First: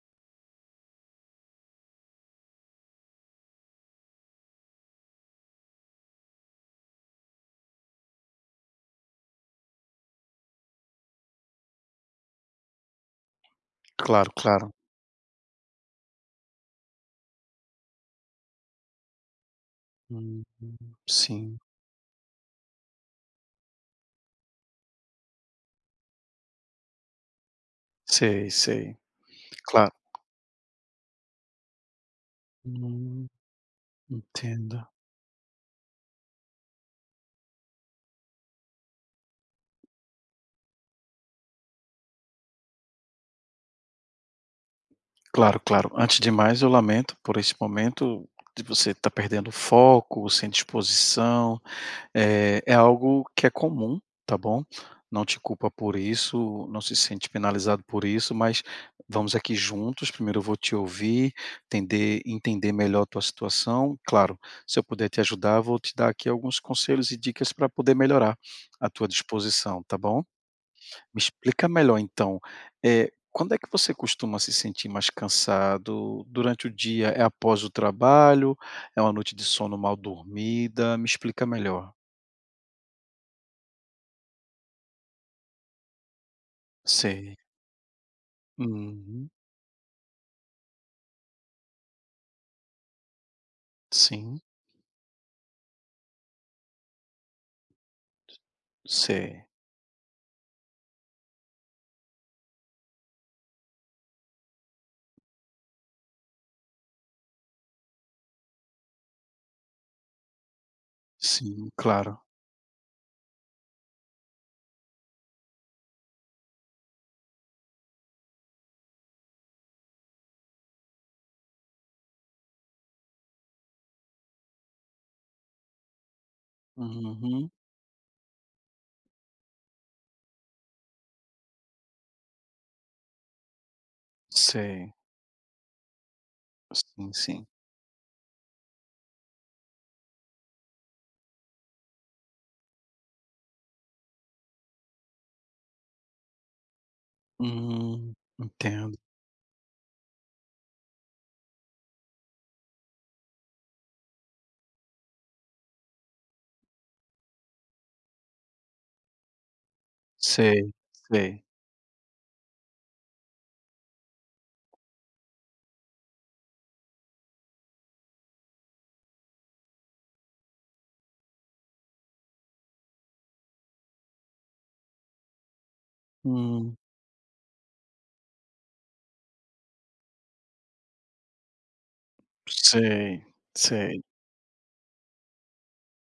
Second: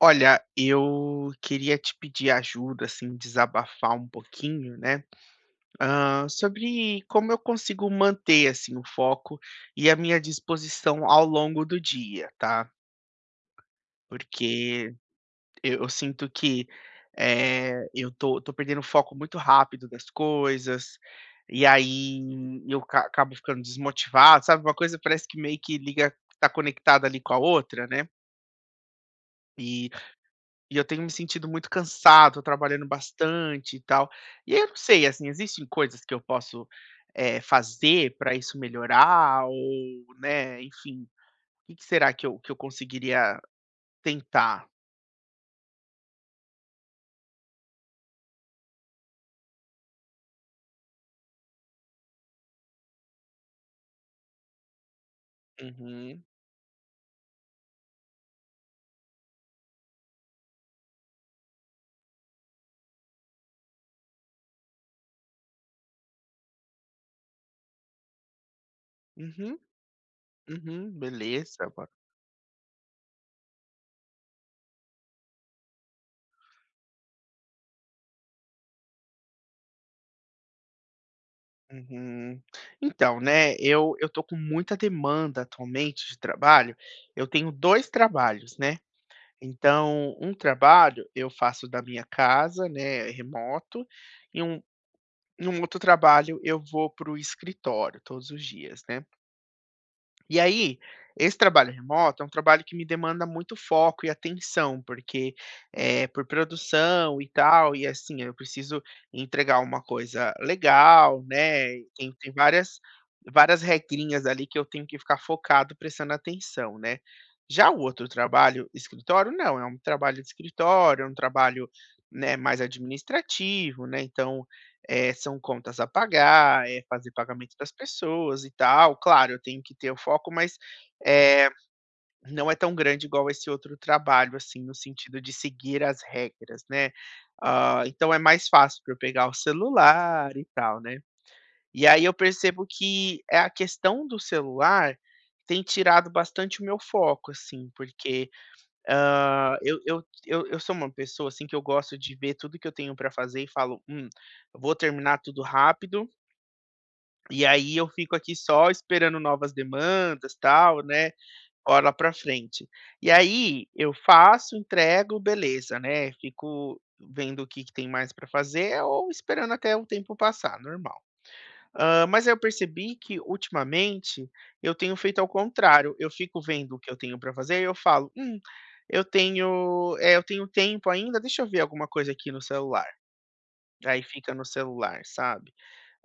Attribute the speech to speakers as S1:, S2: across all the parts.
S1: Olha, eu queria te pedir ajuda, assim, desabafar um pouquinho, né? Sobre como eu consigo manter assim o foco e a minha disposição ao longo do dia, tá?
S2: Claro, claro.
S1: Porque eu sinto que eu tô perdendo o foco muito rápido das
S2: Hum,
S1: coisas,
S2: sim,
S1: e aí eu acabo ficando desmotivado, sabe? Uma coisa parece que meio que liga, tá conectada ali com a outra, né?
S2: sei, sei. Claro.
S1: E E eu tenho me sentido muito cansado, trabalhando
S2: Hum,
S1: bastante e tal. E aí eu não
S2: entendo.
S1: sei, assim, existem coisas que eu posso, fazer para isso melhorar ou, né, enfim, o que que será que eu conseguiria tentar?
S2: Claro, claro. Antes de mais, eu lamento por esse momento de você estar perdendo o foco, sem disposição. É é algo que é comum, tá bom? Não te culpa por
S1: Uhum,
S2: isso, não se sente penalizado por isso, mas vamos aqui juntos. Primeiro eu vou te ouvir, entender melhor a tua situação. Claro, se eu puder te ajudar, vou te dar aqui alguns conselhos e dicas para poder melhorar a tua
S1: uhum,
S2: disposição, tá bom?
S1: uhum,
S2: Me explica
S1: beleza, bora.
S2: melhor então, quando é que você costuma se sentir mais cansado? Durante o dia, é após o trabalho, é uma noite de sono mal dormida? Me explica melhor.
S1: Uhum. Então, né, eu tô com muita demanda atualmente de trabalho. Eu
S2: Sei.
S1: tenho 2 trabalhos, né.
S2: Uhum.
S1: Então, um trabalho eu faço da minha casa, né, remoto,
S2: Sim,
S1: e num outro trabalho, eu vou para o escritório todos os dias, né.
S2: sei.
S1: E aí, esse trabalho remoto é um trabalho que me demanda muito foco e atenção, porque, é por produção e tal, e assim, eu preciso entregar uma coisa legal,
S2: Sim,
S1: né, e tem
S2: claro.
S1: tem várias regrinhas ali que eu tenho que ficar focado prestando atenção, né. Já o outro trabalho, escritório, não, é um trabalho de escritório, é um trabalho, né, mais administrativo, né, então, são contas a pagar, é fazer
S2: Uhum.
S1: pagamento das pessoas e tal. Claro, eu tenho que ter o foco, mas, eh, não é tão grande igual esse outro trabalho, assim, no
S2: Sei.
S1: sentido de seguir as regras, né.
S2: Sim, sim.
S1: Ah, então é mais fácil para eu pegar o celular e tal, né. E aí eu percebo que, é a questão do celular tem tirado bastante o meu foco, assim,
S2: Hum,
S1: porque,
S2: entendo.
S1: eu sou uma pessoa, assim, que eu gosto de ver tudo que eu tenho para fazer e falo: eu vou terminar tudo rápido". E aí eu fico aqui só esperando novas demandas,
S2: Sei,
S1: tal, né,
S2: sei.
S1: hora pra frente. E aí eu faço, entrego, beleza, né, fico vendo o que que tem mais pra fazer ou esperando até o tempo passar, normal. Mas eu percebi que ultimamente eu tenho feito ao contrário, eu fico vendo
S2: Hum,
S1: o que eu tenho pra fazer e eu falo: eu tenho, eu tenho tempo ainda, deixa eu ver alguma coisa aqui no celular".
S2: sei, sei.
S1: Aí fica no celular, sabe?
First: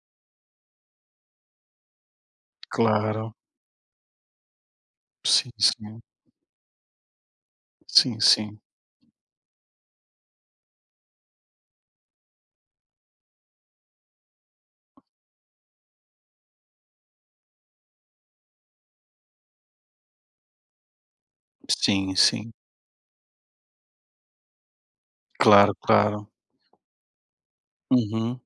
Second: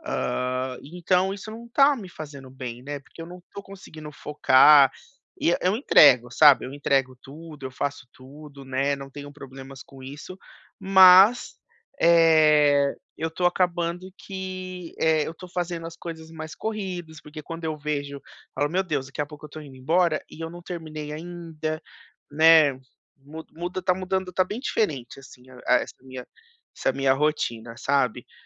S1: Então isso não tá me fazendo bem, né, porque eu
S2: Claro.
S1: não tô conseguindo focar, e
S2: Sim,
S1: eu
S2: sim.
S1: entrego, sabe, eu entrego tudo, eu faço
S2: Sim, sim.
S1: tudo, né, não tenho problemas com isso, mas, eu tô acabando que, eu tô fazendo as coisas mais corridas, porque quando eu vejo, eu falo: "Meu Deus, daqui a pouco eu tô indo embora e eu não terminei ainda",
S2: Sim, sim.
S1: né, mu muda, tá mudando, tá bem diferente, assim,
S2: Claro, claro.
S1: essa minha rotina, sabe.
S2: Uhum.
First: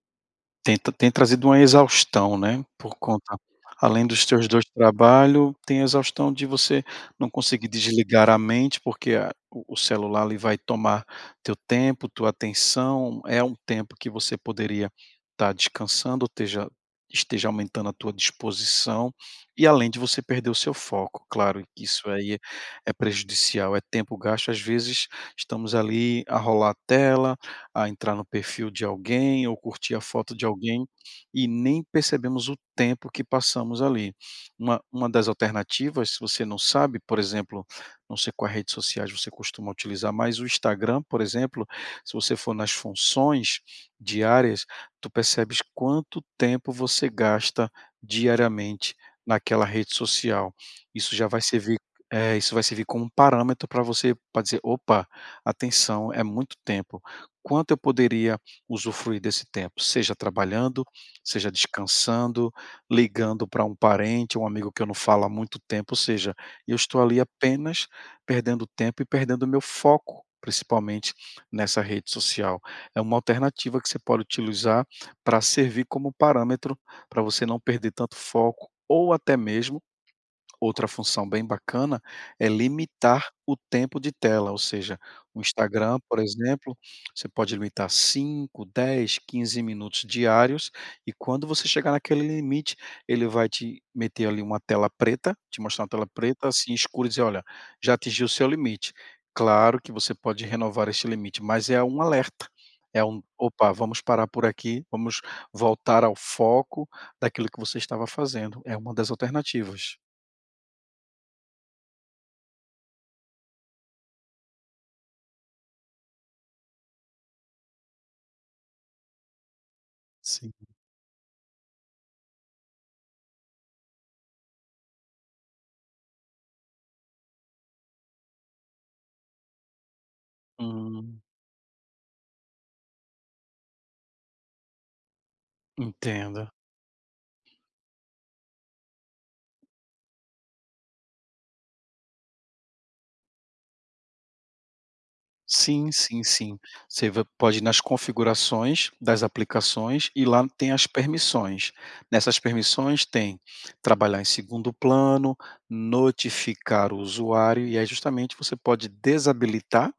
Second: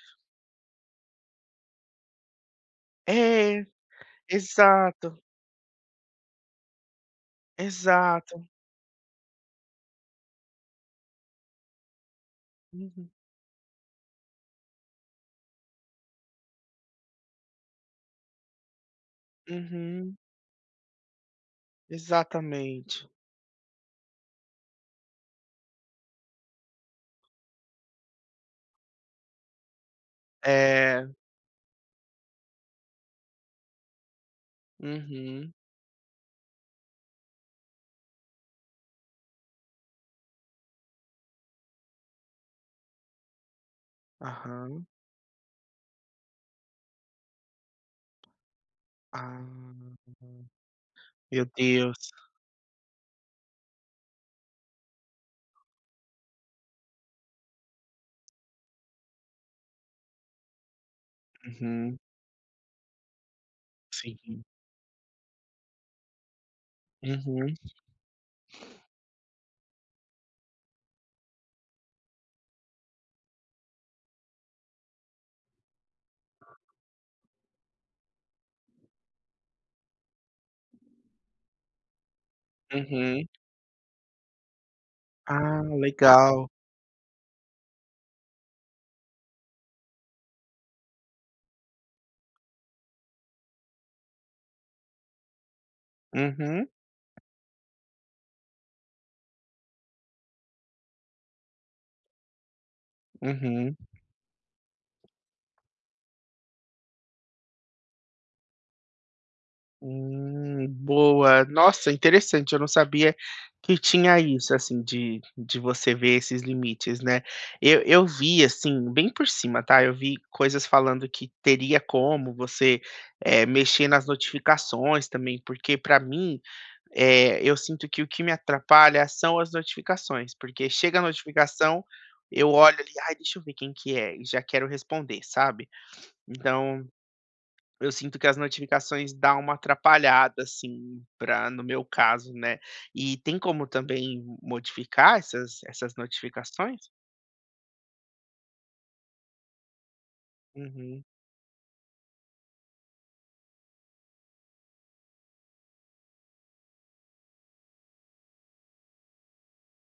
S2: Tem trazido uma exaustão, né, por conta,
S1: É,
S2: além dos teus 2
S1: exato,
S2: trabalhos, tem a exaustão de você não conseguir desligar a
S1: exato.
S2: mente, porque a o celular ali vai tomar teu tempo, tua
S1: Uhum,
S2: atenção. É um tempo que você poderia estar descansando, esteja aumentando a tua disposição, e além de
S1: uhum,
S2: você perder o seu foco. Claro que isso aí é
S1: exatamente.
S2: prejudicial, é tempo gasto. Às vezes estamos ali a rolar a tela, a entrar no perfil de alguém ou curtir a foto de alguém
S1: É,
S2: e nem percebemos o tempo que passamos ali. Uma das
S1: uhum,
S2: alternativas, se você não sabe, por exemplo, não sei quais redes sociais você costuma utilizar, mas o Instagram, por exemplo, se você for nas funções diárias,
S1: aham.
S2: tu percebes quanto tempo você gasta diariamente
S1: Ah,
S2: naquela rede social. Isso já vai
S1: meu
S2: servir,
S1: Deus.
S2: isso vai servir como um parâmetro para você, para dizer: "Opa, atenção, é muito tempo, quanto eu poderia usufruir desse tempo, seja trabalhando, seja
S1: Uhum,
S2: descansando, ligando para um parente,
S1: sim.
S2: um amigo que eu não falo há muito tempo", ou seja, eu estou ali
S1: Uhum,
S2: apenas perdendo tempo e perdendo o meu foco, principalmente nessa rede social. É uma alternativa que você pode utilizar para servir como parâmetro para você não perder tanto foco, ou até mesmo. Outra função bem bacana é
S1: uhum.
S2: limitar o tempo de tela, ou seja, o
S1: Ah,
S2: Instagram, por
S1: legal.
S2: exemplo, você pode limitar 5, 10, 15 minutos diários, e quando você chegar naquele limite, ele vai te meter ali uma tela preta, te mostrar uma tela preta,
S1: Uhum,
S2: assim, escura, e dizer: "Olha, já atingiu o seu limite". Claro que você pode renovar este limite, mas é um alerta, é um: "Opa,
S1: uhum.
S2: vamos parar por aqui, vamos voltar ao foco daquilo que você estava fazendo". É uma das alternativas.
S1: Boa. Nossa, interessante, eu não sabia que tinha isso, assim, de você ver esses limites, né. Eu vi, assim, bem por cima, tá, eu vi
S2: Sim.
S1: coisas falando que teria como você, mexer nas notificações também, porque pra mim, eu sinto que o que me atrapalha são as notificações, porque chega a
S2: Hum,
S1: notificação, eu olho ali: "Ai, deixa eu ver quem que é", e já quero responder, sabe.
S2: entendo.
S1: Então eu sinto que as notificações dá uma atrapalhada, assim, pra no meu caso, né. E tem como também modificar essas
S2: Sim,
S1: essas
S2: sim, sim.
S1: notificações?
S2: Você va pode ir nas configurações das aplicações e lá tem as
S1: Uhum.
S2: permissões. Nessas permissões tem trabalhar em segundo plano, notificar o usuário, e aí justamente você pode desabilitar.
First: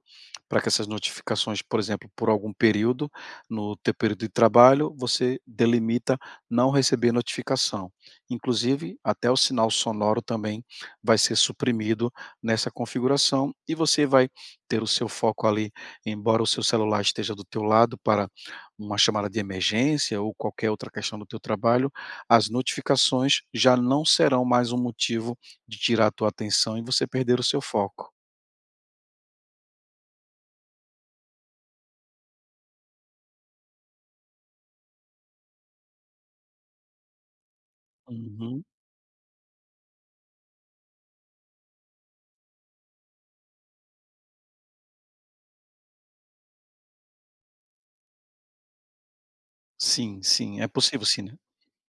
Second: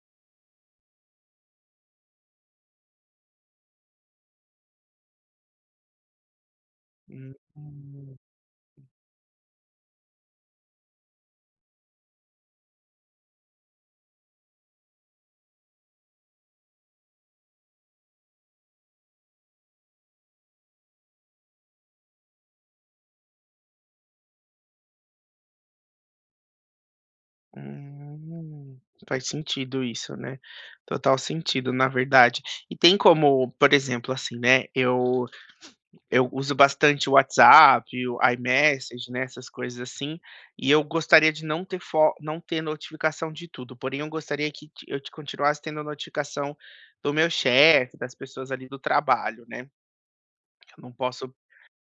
S2: Para que essas notificações, por exemplo, por algum período, no teu período de trabalho, você delimita não receber
S1: Hum.
S2: notificação. Inclusive, até o sinal sonoro também vai ser suprimido nessa configuração, e você vai ter o seu foco ali, embora o seu celular esteja do teu lado para uma chamada de emergência ou qualquer outra questão do teu trabalho. As notificações já não serão mais um motivo de tirar a tua atenção e você perder o seu foco.
S1: Hum. Faz sentido isso, né. Total sentido, na verdade. E tem como, por exemplo, assim, né, eu uso bastante o WhatsApp, o
S2: Uhum.
S1: iMessage, né, essas coisas assim, e eu gostaria de não ter fo não ter notificação de tudo, porém eu gostaria que ti eu te continuasse tendo notificação do meu chefe, das pessoas ali do trabalho, né,
S2: Sim, sim, é
S1: eu
S2: possível sim, né?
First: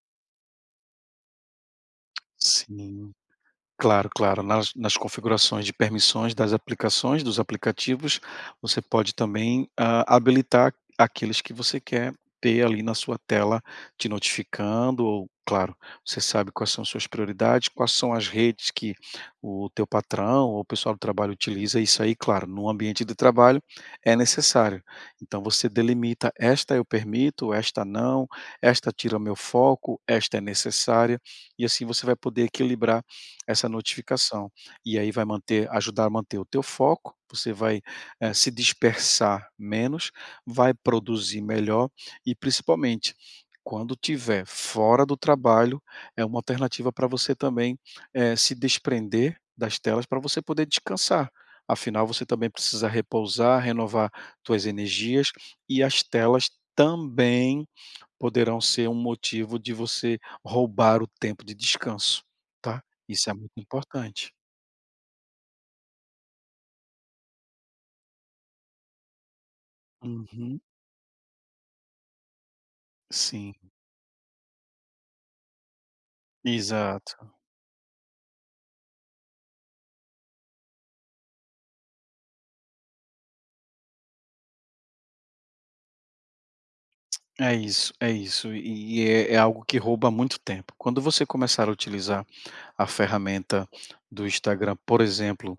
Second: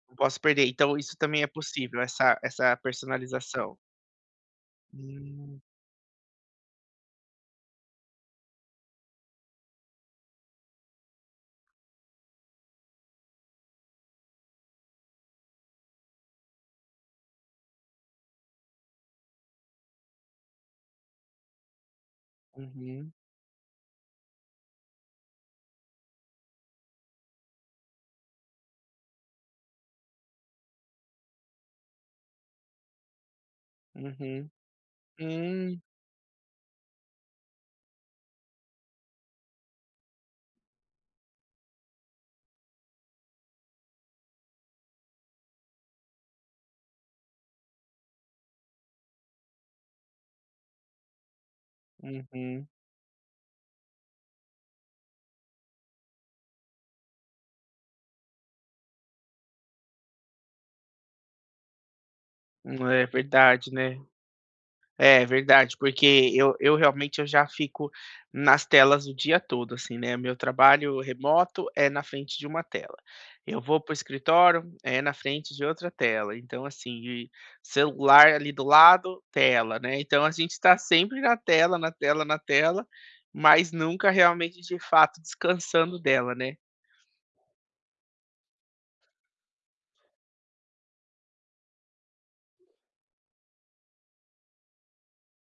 S1: não posso perder. Então isso também é possível, essa
S2: Sim.
S1: personalização.
S2: Claro, claro. Nas
S1: Hum,
S2: configurações de permissões das aplicações, dos aplicativos, você pode também, habilitar aqueles que você quer ter ali na sua tela te notificando, ou, claro, você sabe quais são suas prioridades, quais são as redes que o teu patrão ou o pessoal do trabalho utiliza. Isso aí, claro, no ambiente
S1: uhum,
S2: de trabalho é necessário. Então você delimita: "Esta eu permito, esta não, esta tira o meu foco, esta é necessária", e assim você vai poder equilibrar essa notificação.
S1: uhum.
S2: E aí vai manter
S1: Hum,
S2: ajudar a manter o teu foco, você vai, se dispersar menos, vai produzir melhor, e principalmente, quando tiver fora do trabalho, é uma alternativa para você também, se desprender das telas para você poder descansar. Afinal, você também
S1: uhum.
S2: precisa repousar, renovar suas energias, e as telas também poderão ser um motivo de você roubar o tempo de descanso, tá.
S1: Hum, é
S2: Isso é muito
S1: verdade, né.
S2: importante.
S1: É verdade, porque eu realmente eu já fico nas telas o dia todo, assim, né, meu
S2: Uhum,
S1: trabalho remoto é na frente de uma tela.
S2: sim,
S1: Eu vou para o escritório, é na frente de outra tela, então, assim,
S2: exato.
S1: e celular ali do lado, tela, né, então a gente está sempre na tela, na tela, na tela, mas nunca realmente de fato descansando dela, né.
S2: É isso, é isso. E é algo que rouba muito tempo. Quando você começar a utilizar a ferramenta do Instagram, por exemplo,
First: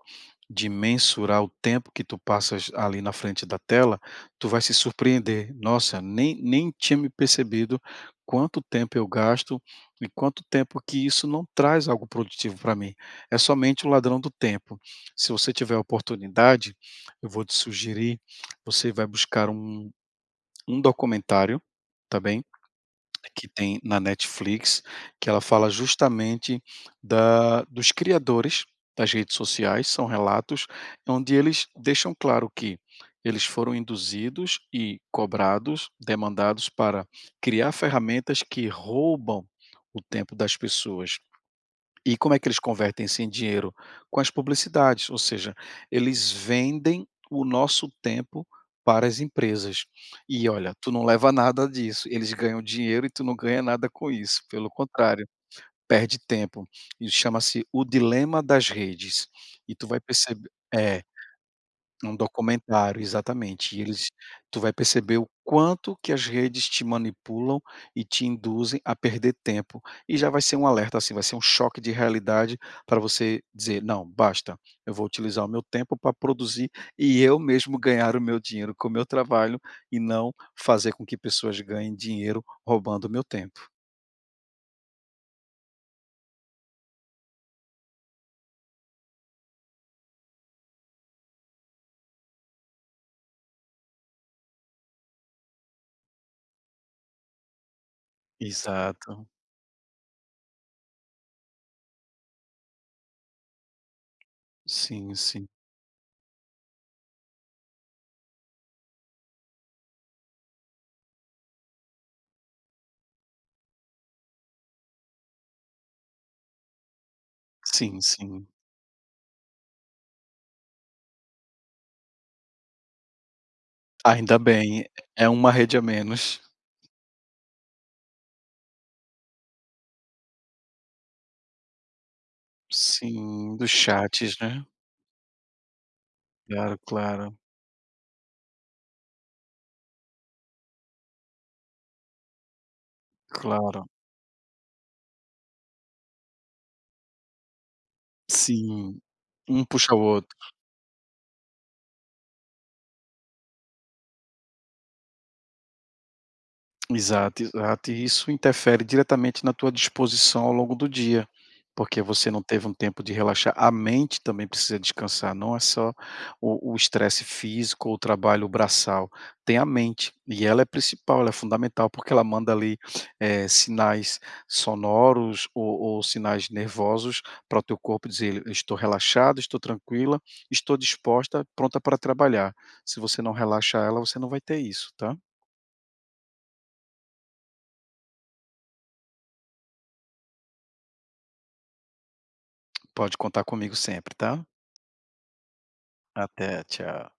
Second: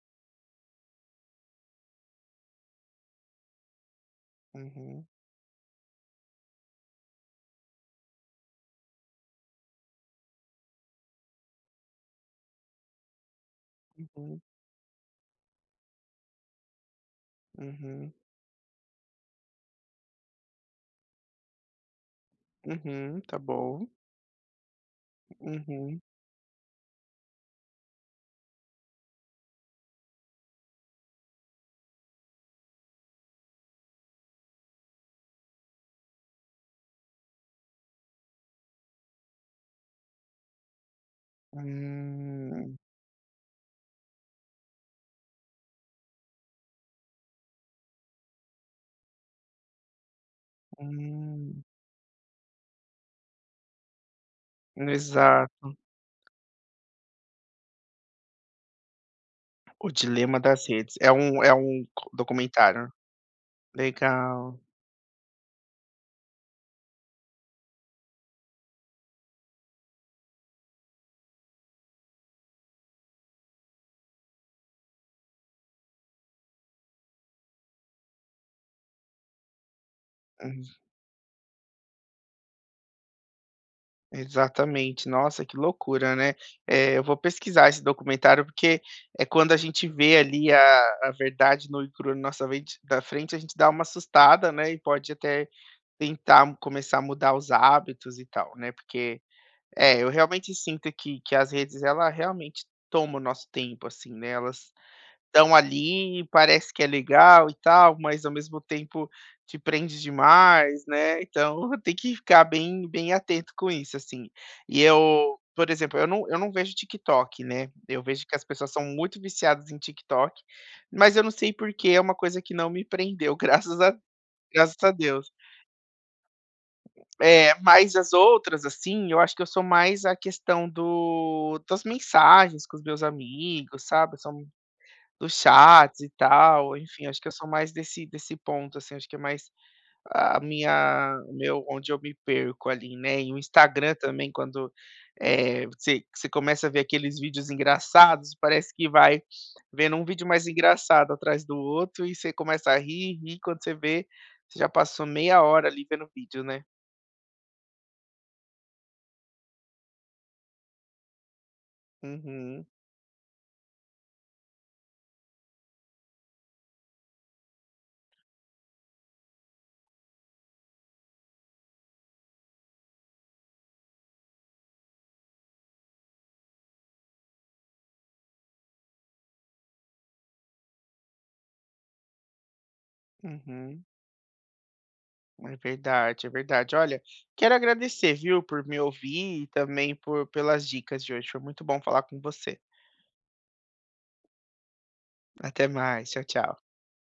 S2: de mensurar o tempo que tu passas ali na frente da tela, tu vai se
S1: Uhum,
S2: surpreender. Nossa, nem tinha me percebido quanto tempo eu gasto e quanto tempo que isso não traz algo produtivo para mim. É somente o ladrão do
S1: uhum,
S2: tempo. Se você tiver a oportunidade, eu vou te
S1: uhum,
S2: sugerir, você vai buscar um documentário, tá bem?
S1: uhum, tá
S2: Que tem
S1: bom.
S2: na Netflix, que ela fala
S1: Uhum.
S2: justamente da dos criadores das redes sociais. São relatos onde eles deixam claro que eles foram induzidos e cobrados, demandados para criar ferramentas que roubam o tempo das pessoas. E como é que eles
S1: Hum,
S2: convertem isso em dinheiro? Com as publicidades, ou seja, eles vendem o nosso tempo para as empresas. E olha, tu não leva
S1: hum,
S2: nada disso, eles ganham dinheiro e tu não ganha nada com isso, pelo contrário,
S1: exato.
S2: perde tempo. Isso chama-se o dilema das redes. E tu
S1: O
S2: vai
S1: dilema
S2: perceber
S1: das redes.
S2: é.
S1: É um
S2: É um
S1: documentário?
S2: documentário, exatamente. E eles,
S1: Legal.
S2: tu vai perceber o quanto que as redes te manipulam e te induzem a perder tempo. E já vai ser um alerta, assim, vai ser um choque de realidade para você dizer: "Não, basta, eu vou utilizar o meu tempo para produzir e eu mesmo ganhar o meu dinheiro com o meu trabalho e não
S1: Uhum.
S2: fazer com que pessoas ganhem dinheiro roubando o meu tempo".
S1: Exatamente. Nossa, que loucura, né. Eu vou pesquisar esse documentário, porque é quando a gente vê ali a verdade nua e crua na nossa vente da frente, a gente dá uma assustada, né, e pode até tentar começar a mudar os hábitos e tal, né, porque
S2: Exato.
S1: é, eu realmente sinto que as redes, ela realmente toma o nosso tempo, assim, né, elas
S2: Sim, sim.
S1: estão ali, parece que é legal e tal, mas ao mesmo tempo te prende demais, né, então tem que ficar bem atento com isso, assim. E eu, por exemplo, eu não vejo TikTok, né,
S2: Sim,
S1: eu vejo que as
S2: sim.
S1: pessoas são muito viciadas em TikTok, mas eu não sei porque é uma coisa que não me prendeu,
S2: Ainda
S1: graças
S2: bem,
S1: a
S2: é
S1: Deus.
S2: uma rede a menos.
S1: É, mas as outras, assim, eu acho que eu sou mais a questão do das mensagens com os meus
S2: Sim, dos
S1: amigos, sabe,
S2: chats,
S1: são
S2: né?
S1: dos chats e tal,
S2: Claro,
S1: enfim, acho que eu
S2: claro,
S1: sou mais desse ponto, assim, acho que é mais a minha meu onde eu me perco ali, né, e o
S2: claro.
S1: Instagram também quando, você começa a ver aqueles vídeos engraçados, parece que
S2: Sim,
S1: vai
S2: um puxa
S1: vendo
S2: o
S1: um vídeo
S2: outro.
S1: mais engraçado atrás do outro e você começa a rir, rir, quando você vê, você já passou meia hora ali vendo o vídeo, né.
S2: Exato, exato. E isso interfere diretamente na tua disposição ao longo do dia, porque você não teve
S1: Uhum,
S2: um tempo de relaxar. A mente também precisa descansar, não é só o estresse físico ou o trabalho braçal, tem a mente, e ela é principal, ela é fundamental, porque ela manda ali, sinais sonoros ou sinais nervosos para o teu corpo dizer: "Eu estou relaxado, estou tranquila, estou disposta, pronta para trabalhar". Se você não relaxar
S1: uhum.
S2: ela, você não vai ter isso, tá?
S1: É verdade, é verdade. Olha, quero agradecer, viu, por me ouvir e também por, pelas dicas de hoje. Foi muito bom falar com você.
S2: Pode contar comigo sempre, tá?
S1: Até mais. Tchau, tchau.
S2: Até, tchau.